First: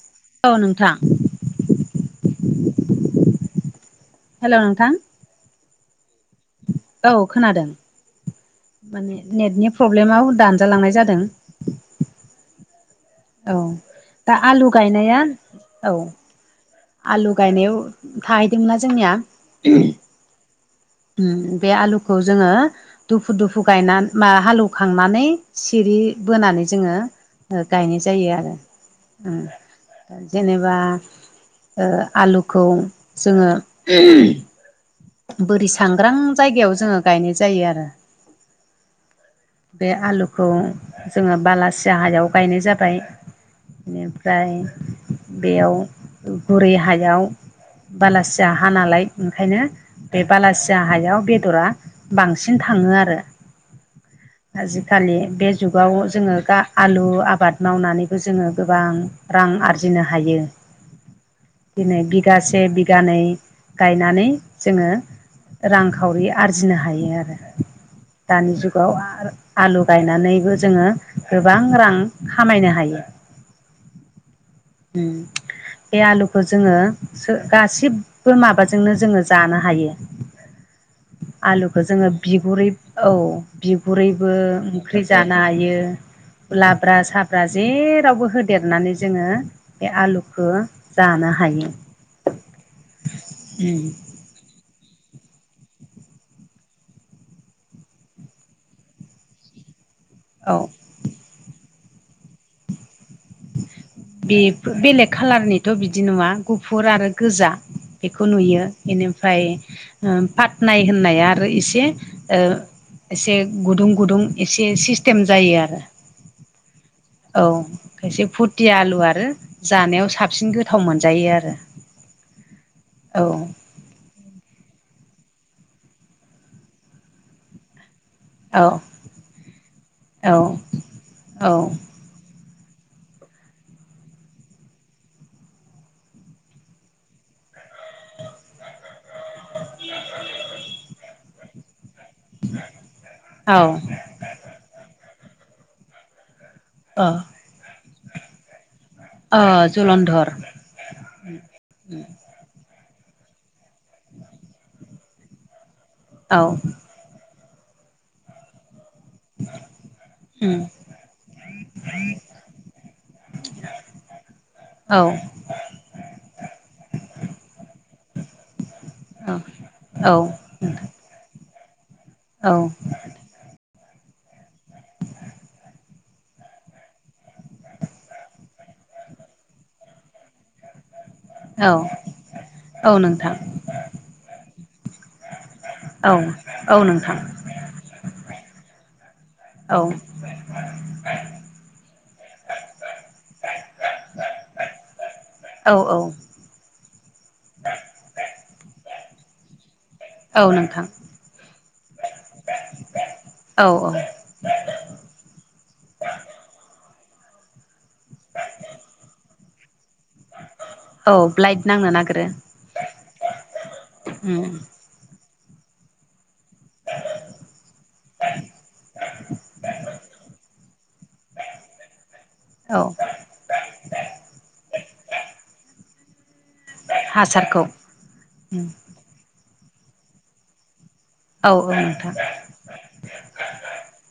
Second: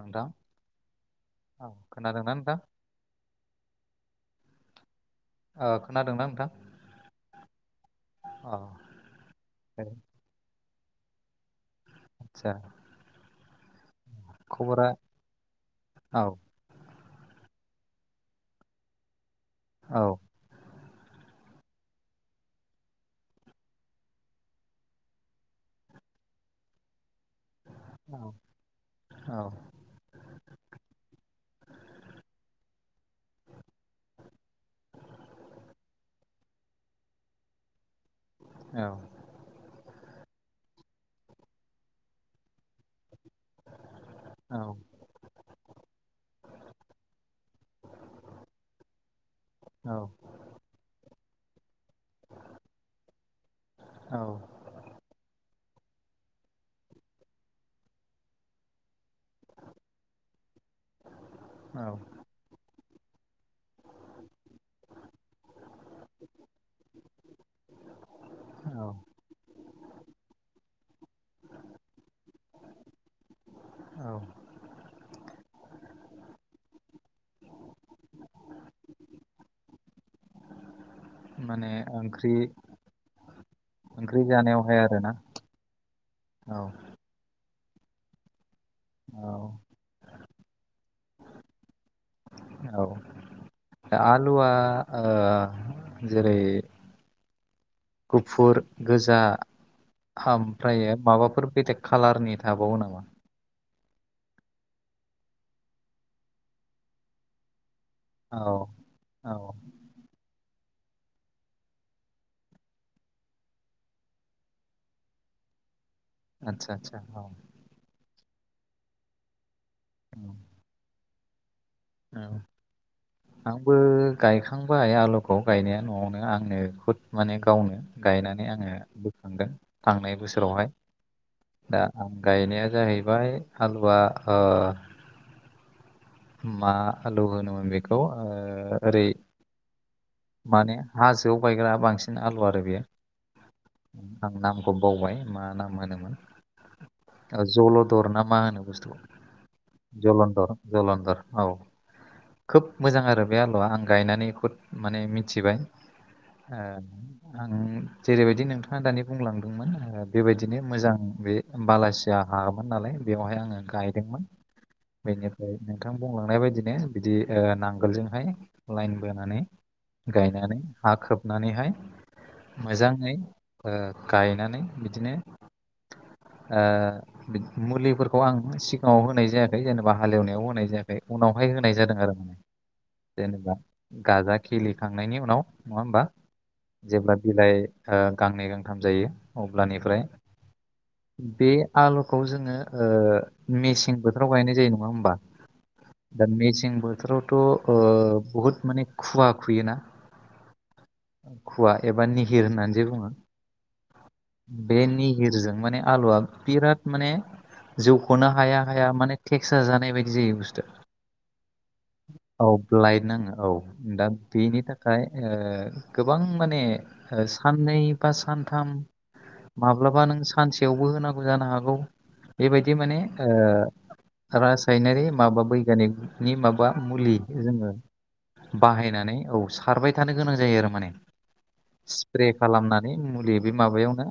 नोंथां औ नोंथां औ खोनादोंना नोंथां हेल' नोंथां खोनादोंदा नोंथां? गाव खोनादों औ माने नेटनि दे प्रब्लेमाव दानजालांनाय जादों। आतसा औ दा आलु गायनाया औ। आलु गायनायाव थाहैदोंमोनना जोंनिया औ बे आलुखौ जोङो दुफु दुफु गायनानै मा हालौवखांनानै सिरि बोनानै जोङो गायनाय औ जायो आरो औ जेनेबा आलुखौ जोङो बोरि सांग्रां जायगायाव जोङो गायनाय जायो आरो। औ बे आलुखौ जोङो बालासिया हायाव गायनाय जाबाय‌। बेनिफ्राय औ बेयाव गुरै हायाव बालासिया हा नालाय ओंखायनो बे बालासिया हायाव बेदरा बांसिन थाङो आरो। औ आजिखालि बे जुगाव जोङो आलु आबाद मावनानैबो जोङो गोबां रां आरजिनो हायो औ दिनै बिगासे बिगानै गायनानै जोङो रांखावरि आरजिनो हायो आरो दानि औ जुगाव आरो आलु गायनानैबो जोङो गोबां रां खामायनो हायो। [inaudible] उ [inaudible] बे आलुखौ जोङो गासिबो माबाजोंनो जोङो जानो हायो। माने आलुखौ जोङो ओंख्रि बिगुरै औ ओंख्रि बिगुरैबो जानायावहाय ओंख्रि आरोना जानो हायो। औ लाब्रा साब्रा जेरावबो होदेरनानै औ जोङो बे आलुखौ जानो हायो। औ उम दा आलुआ जेरै गुफुर गोजा औ ओमफ्र माबाफोर बेदे कालारनि थाबावो नामा? बे बेलेग खाालारनिथ बिदि नङा गुफुर आरो गोजा बेखौ औ नुयो औ बेनिफ्राय फाटनाय होननाया आरो इसे एसे गुदुं गुदुं एसे सिस्टेम जायो आरो। आतसा आसा औ खायसे फुरथि आलु आरो जानायाव साबसिन गोथाव मोनजायो आरो। औ आ औ आबो गायखांबाय आलुखौ गायनाया न'आवनो आंनो खुद माने गावनो गायनानै औ आङो बोखांदों थांनाय औ बोसोरावहाय औ दा आं गायनाया जाहैबाय आलुआ मा आलु होनोमोन बेखौ ओरै माने हो जौ गायग्रा बांसिन आलु आरो बेयो औ आं नामखौ बावबाय मा नाम होनोमोन। अ जलदर ना मा होनो बुस्थु ओ जलन्धर जलदर जलदर औ खोब मोजां आरो बे आलुा आं गायनानै खद माने मिथिबाय औ ए आं जेरैबायदि नोंथाङा दानि बुंलांदोंमोन उम बेबायदिनो मोजां बे बालासि जा हामोन नालाय बेवहाय आङो गायदोंमोन। औ बेनिफ्राय बुंलांनाय बायदिनो बिदि नांगोलजोंहाय लाइन बोनानै गाय नानै हा खोबनानैहाय औ मोजाङै गायनानै बिदिनो मुलिफोरखौ आं सिगाङाव होनाय जायाखै जेनेबा हालेवनायाव होनाय जायाखै। ओ उनावहाय होनाय जादों आरो माने औ नोंथां जेनेबा गाजा खिलिखांनायनि उनाव नङा होमबा औ औ जेब्ला नोंथां बिलाइ गांनै गांथाम जायो औ अब्लानिफ्राय [inaudible] बे आलुखौ जोङो मेसें बोथोराव गायनाय जायो नङा होमबा? औ औ दा मेसें बोथोरावथ बुहुद माने खुवा खुयोना। औ नोंथां खुवा एबा निहिर होननानै जे बुङो औ औ बे नि गिरजों माने आलुआ बिराद माने जौखौनो हाया हाया माने केक्सा जानाय बायदि जै औ ब्लाइट नांनो नागिरो औ ब्लाइ नाङो औ दा उम बेनि थाखाय ओाय गोबां माने साननै बा सानथाम माब्लाबा नों सानसेयावबो होनांगौ जानो हागौ। बेबायदि औ माने रासायनारि माबा बैग्यानिकनि माबा मुलि हासारखौ जोङो उम बाहायनानै औ सारबाय थानो गोनां जायो आरो माने। औ औ नोंथां स्प्रे खालामनानै मुलि बे माबायावनो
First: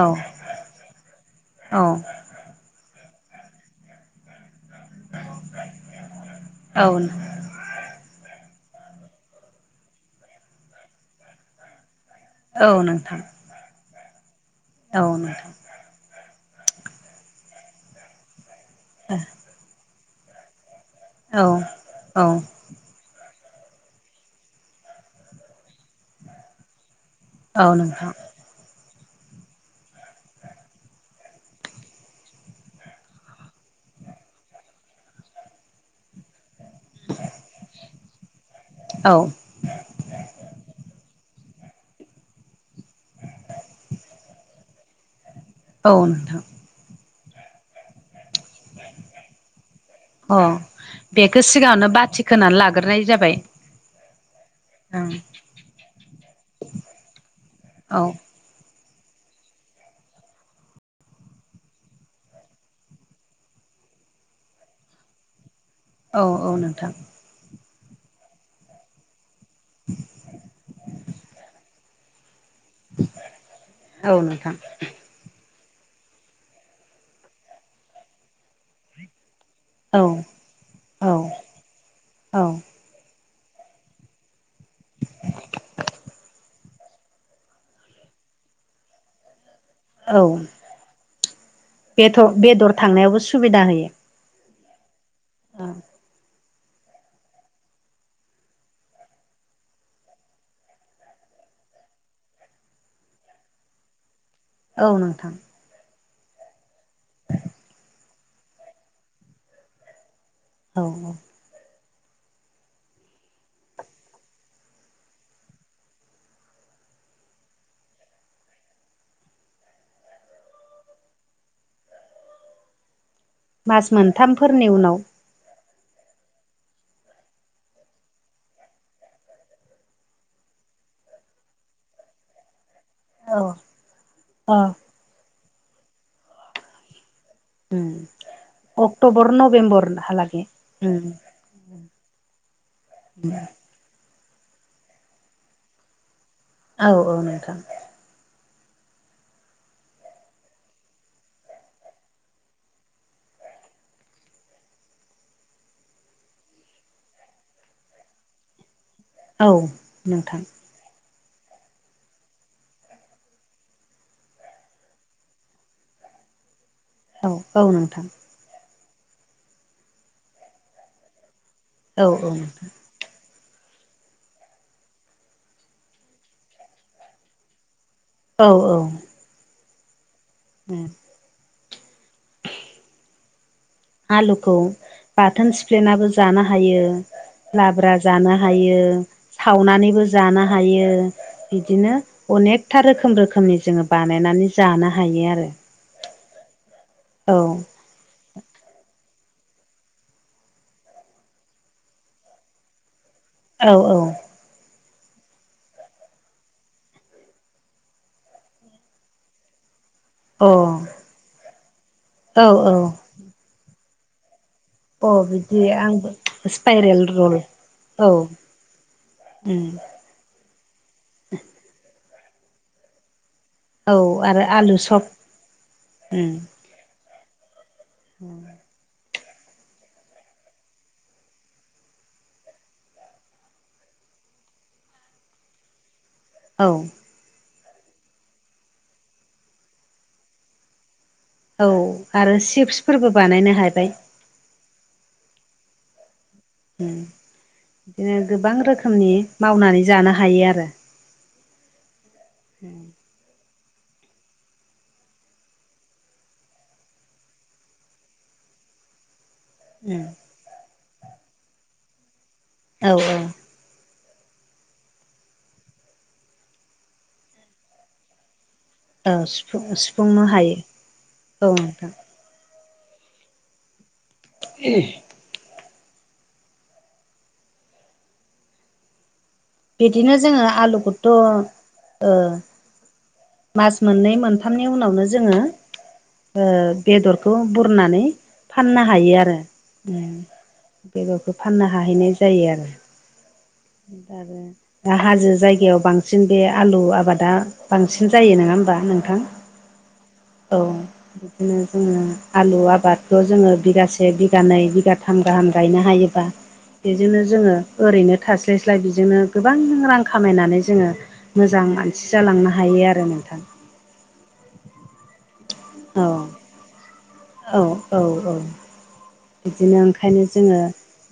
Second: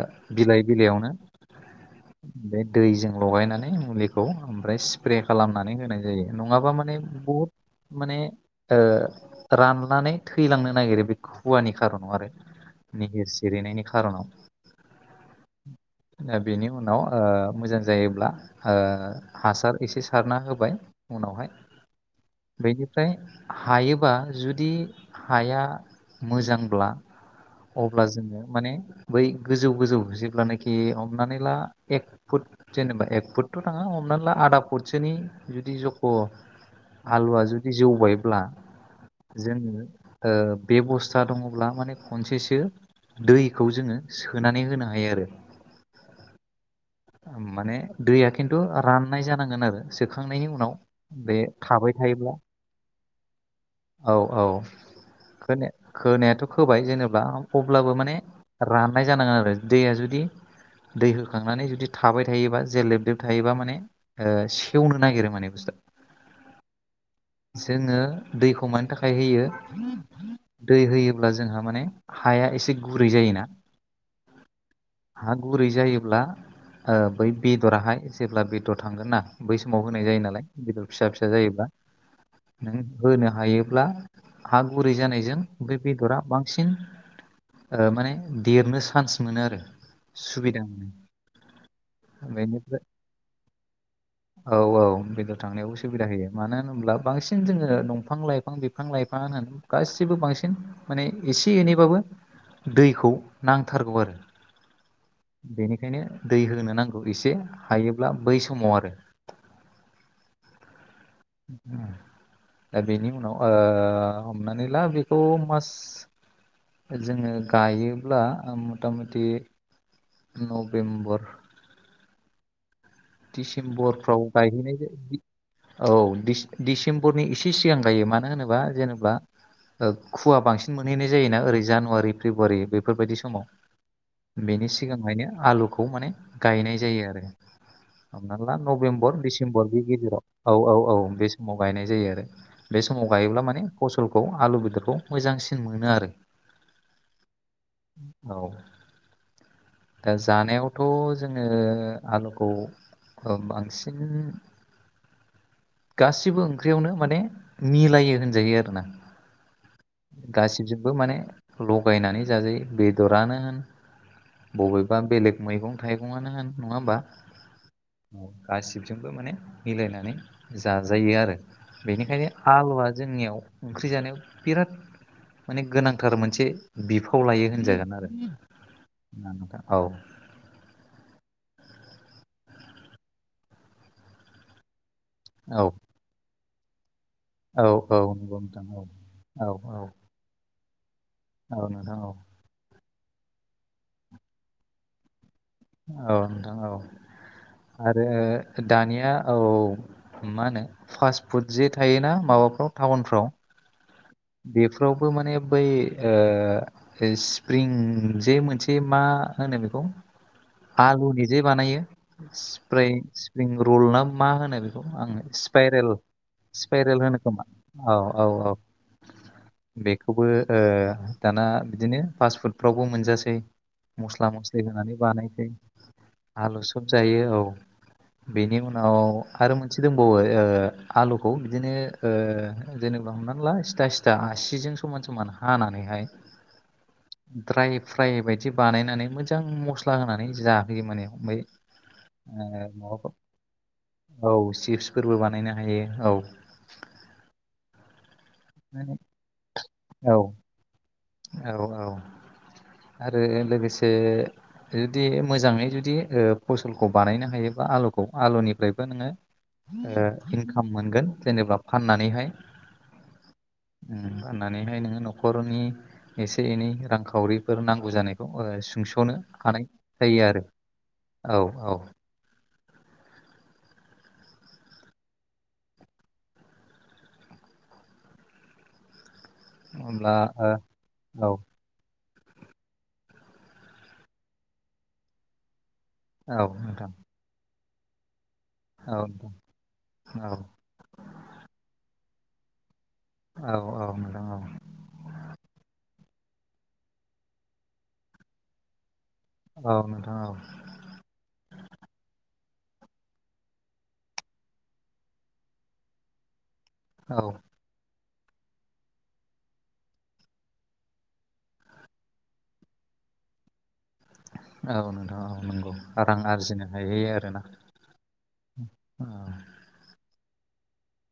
औ बिलाइ बिलाइयावनो औ बे दैजों लगायनानै मुलिखौ ओमफ्राय सि औ जायो नङाबा माने औ बुहुद माने राननानै थैलांनो नागिरो बे खुवानि खारनाव आरो। नोंथां निहिर सिरिनायनि खारनाव। औ दा बेनि उनाव मोजां जायोब्ला ओ हासार एसे सारना होबाय औ उनावहाय औ बेनिफ्राय हायोबा जुदि हाया मोजांब्ला औ अब्ला नोंथां जोङो माने बै गोजौ गोजौ जेब्लानोाखि हमनानै ला एक फुट जेनेबा एक फुटथ' नाङा हमना ला आधा फुटसोनि जुदि जख' हालुवा जुदि जौबायब्ला औ जोङो बेबस्था दङब्ला माने खनसेसो दैखौ जोङो सोनानै होनो हायो आरो। औ नोंथां माने दैया खिन्थु राननाय जानांगोन आरो अ थांनायनि उनाव बेखौ बे सिगाङावनो थाबाय बाथि थायोब्ला खोनानै लाग्रोनाय जाबाय औ औ ओं ख खोनायाथ' खोबाय जेनेबा अब्लाबो औ माने राननाय जानांगोन आरो दैया जुदि दै होखांनानै जुदि थाबाय थायोबा जे लेब लेब थायोबा माने सि सेवनो नागिरो माने बुस्थुया औ औ नोंथां जोङो दैखौ मानि थाखाय होयो दै होयोब्ला जोंहा माने हाया एसे गुरै जायोना औ नोंथां हा गुरै जायोब्ला बै बेदराहाय जेब्ला बेदर थांगोन ना बै समाव होनाय जायो औ नालाय गदर फिसा औ फिसा जायोब्ला औ नों होनो हायोब्ला हा गुरै जानायजों बे बेदरा बांसिन ओ माने देरनो चान्स मोनो आरो औ सुबिदा मोनो बेदर बेदर बेनिफ्राय थांनायावबो सुबिदा होयो औ औ बेदर थांनायावबो सुबिदा होयो मानो होनोब्ला बांसिन जोङो दंफां लाइफां बिफां लाइफां होन गासिबो बांसिन माने एसे एनैबाबो दैखौ नांथारगौ आरो औ नोंथां बेनिखायनो दै होनो नांगौ एसे हायोब्ला बै समाव आरो औ औ दा बेनि उनाव ओ हमनानै ला बेखौ मास जोङो गायोब्ला मथा मथि नभेम्बर मास डिसेम्बरफ्राव मोनथामफोरनि गायहैनाय उनाव औ दि डिसेम्बरनि इसे सिगां गायो मानो होनोबा जेनेबा खुवा बांसिन मोनहैनाय जोना ओरै जानुवारि फेब्रुवारि बे बेफोरबायदि औ समाव अ बेनि सिगांहायनो आलुखौ माने गायनाय जायो आरो हमना ला नभेम्बर अक्ट'बर डिसेम्बर बे नभेम्बरहालागै गेजेराव औ औ औ बे समाव गायनाय जायो आरो बे समाव गायोब्ला माने फसलखौ आलु बेदरखौ मोजांसिन मोनो आरो औ औ नोंथां औ दा जानायावथ' जोङो आलुखौ औ बांसिन गासिबो ओंख्रियावनो माने मिलायो होनजायो आरोना औ नोंथां गासिबजोंबो माने लगायनानै जाजायो बेदरानो होन बबेबा बेलेग मैगं थाइगङानो होन नङा होमबा औ औ नोंथां गासिबजोंबो माने मिलायनानै जाजायो आरो औ बेनिखायनो औ नोंथां आलुवा जोंनियाव ओंख्रि जानायाव बिराद माने गोनांथार मोनसे बिफाव लायो होनजागोन आरो औ औ औ उम आलुखौ बाथोन औ सिफ्लेनाबो जानो हायो लाब्रा औ जानो नंगौ नोंथां हायो औ औ सावनानैबो जानो हायो औ नोंथां बिदिनो औ अनेकथा रोखोम रोखोमनि जोङो बानायनानै जानो हायो आरो औ नोंथां औ औ आरो दानिया औ मा होनो फास्ट फुड जे थायोना माबाफ्राव टाउनफ्राव औ औ बेफोरावबो माने बै ओ स्प्रिं जे मोनसे मा होनो बेखौ औ आलु निजे बानायो अ औ औ स्प्रें स्प्रिं रल ना मा होनो बे अ आङो बिदि स्पाइरेल आंबो स्पाइरेल होनो रल खोमा औ औ औ उम बेखौबो ओ दाना बिदिनो फास फुडफ्रावबो मोनजासै औ मस्ला आरो मस्लि आलु होनानै सप बानायसै उम आलु सब जायो औ बेनि उन उनाव आरो मोनसे दंबावो ओ आलुखौ बिदिनो ओ जेनेबा हमनानै ला सिथा सिथा आसिजों समान समान हानानैहाय औ ड्राय फ्राइ बायदि बानायनानै मोजां मस्ला होनानै जाहोयो माने ओमफ्राय औ आरो ओ चिप्सफोरबो माबाखौ बानायनो हाबाय औ चिप्सफोरबो बानायनो हायो औ बिदिनो गोबां रोखोमनि मावनानै जानो औ हायो आरो औ औ [inaudible] आरो लोगोसे जुदि मोजाङै जुदि ओ फसलखौ बानायनो हायोबा आलुखौ आलुनिफ्रायबो नोङो उम ओ इनकाम मोनगोन जेनेबा फाननानैहाय औ औ ओम फाननानैहाय नोङो न'खरनि एसे एनै रांखावरिफोर नांगौ जानायखौ ओ सुंस' सुथ'नो औ हानाय सिफुं सिफुंनो जायो आरो हायो औ औ इस होमब्ला बिदिनो जोङो आलुखौथ' ओ मास मोननै मोनथामनि उनावनो जोङो औ ओ नोंथां बेदर बखौ बुरनानै फाननो औ हायो नोंथां आरो ओम औ बेगरखौ फाननो हाहैनाय जायो आरो औ औ दा नोंथां औ आरो दा हाजो जायगायाव बांसिन बे आलु आबादा बांसिन जायो नङा हबा नोंथां औ नोंथां औ। औ बिदिनो जोङो आलु आबादखौ जोङो बिगासे बिगानै बिगाथाम गाहाम गायनो हायो औ बेजोंनो जोङो ओरैनो थास्लायस्लाय बिजोंनो गोबां रां खामायनानै जोङो मोजां मानसि जालांनो हायो आरो नोंथां औ नोंथां औ नंगौ औ रां आरजिनो हाय आरोना औ औ औ आ बिदिनो ओंखायनो जोङो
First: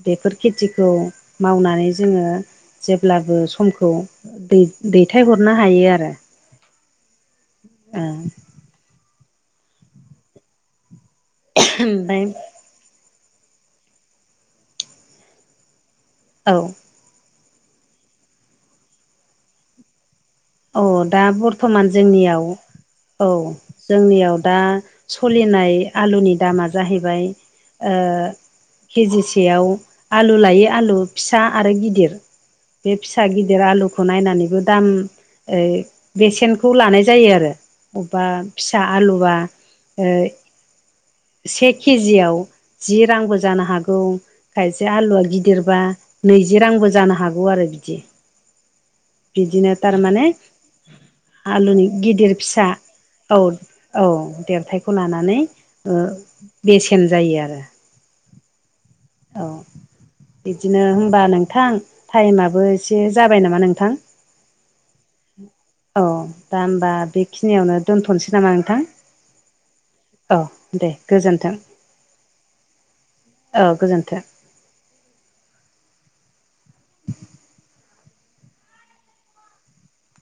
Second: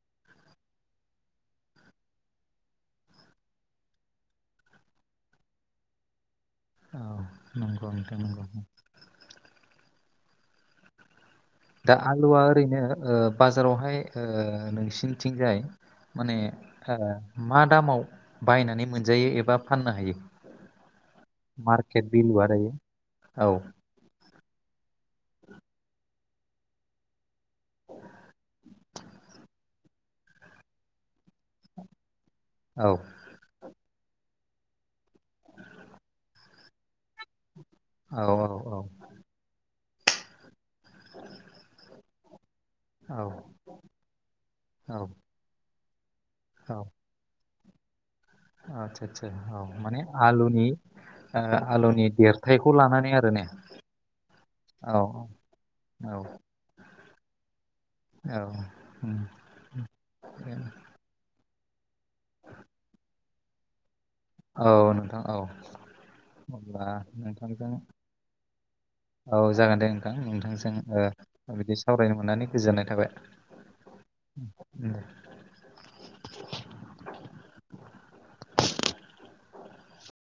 बेफोर खेथिखौ मावनानै जोङो जेब्लाबो समखौ दै दैथायहरनो हायो आरो औ नंगौ नोंथां नंगौ दा ओमफ्राय आलुआ ओरैनो ओ बाजारावहाय ओ नोंसिनिथिंजाय माने औ ओ मा दामाव बायनानै मोनजायो एबा फाननो हा यो? औ दा बर्थ'मान जोंनियाव दायो औ जोंनियाव दा सलिनाय आलुनि दामा जाहैबाय ओ केजिसेयाव आलु लायै आलु फिसा आरो गिदिर औ बे फिसा फिसा गिदिर आलुखौ नायनानैबो दाम ओ बेसेनखौ लानाय जायो आरो औ अबेबा औ फिसा आलुख से केजियाव जि औ रांबो जानो हागौ खायसे औ आलुआ गिदिरबा नैजि रांबो जानो हागौ आरो बिदि आसा आसा औ बिदिनो माने थारमाने आलुनि ओ आलुनि गिदिर फिसा देरथायखौ लानानै आरो औ ने औ औ देरथायखौ लानानै औ बेसेन जायो आरो औ उम औ बिदिनो होनबा नोंथां टाइमाबबो एसे जाबाय नामा नोंथां औ नोंथां औ औ दा अब्ला होमबा नोंथांजों बेखिनियावनो दोनथ'नोसै नामा नोंथां औ जागोन दे नोंथां औ नोंथांजों दे गोजोन्थों ओ बिदि सावरायनो मोननानै गोजोननाय थाबाय। औ गोजोन्थों। उम।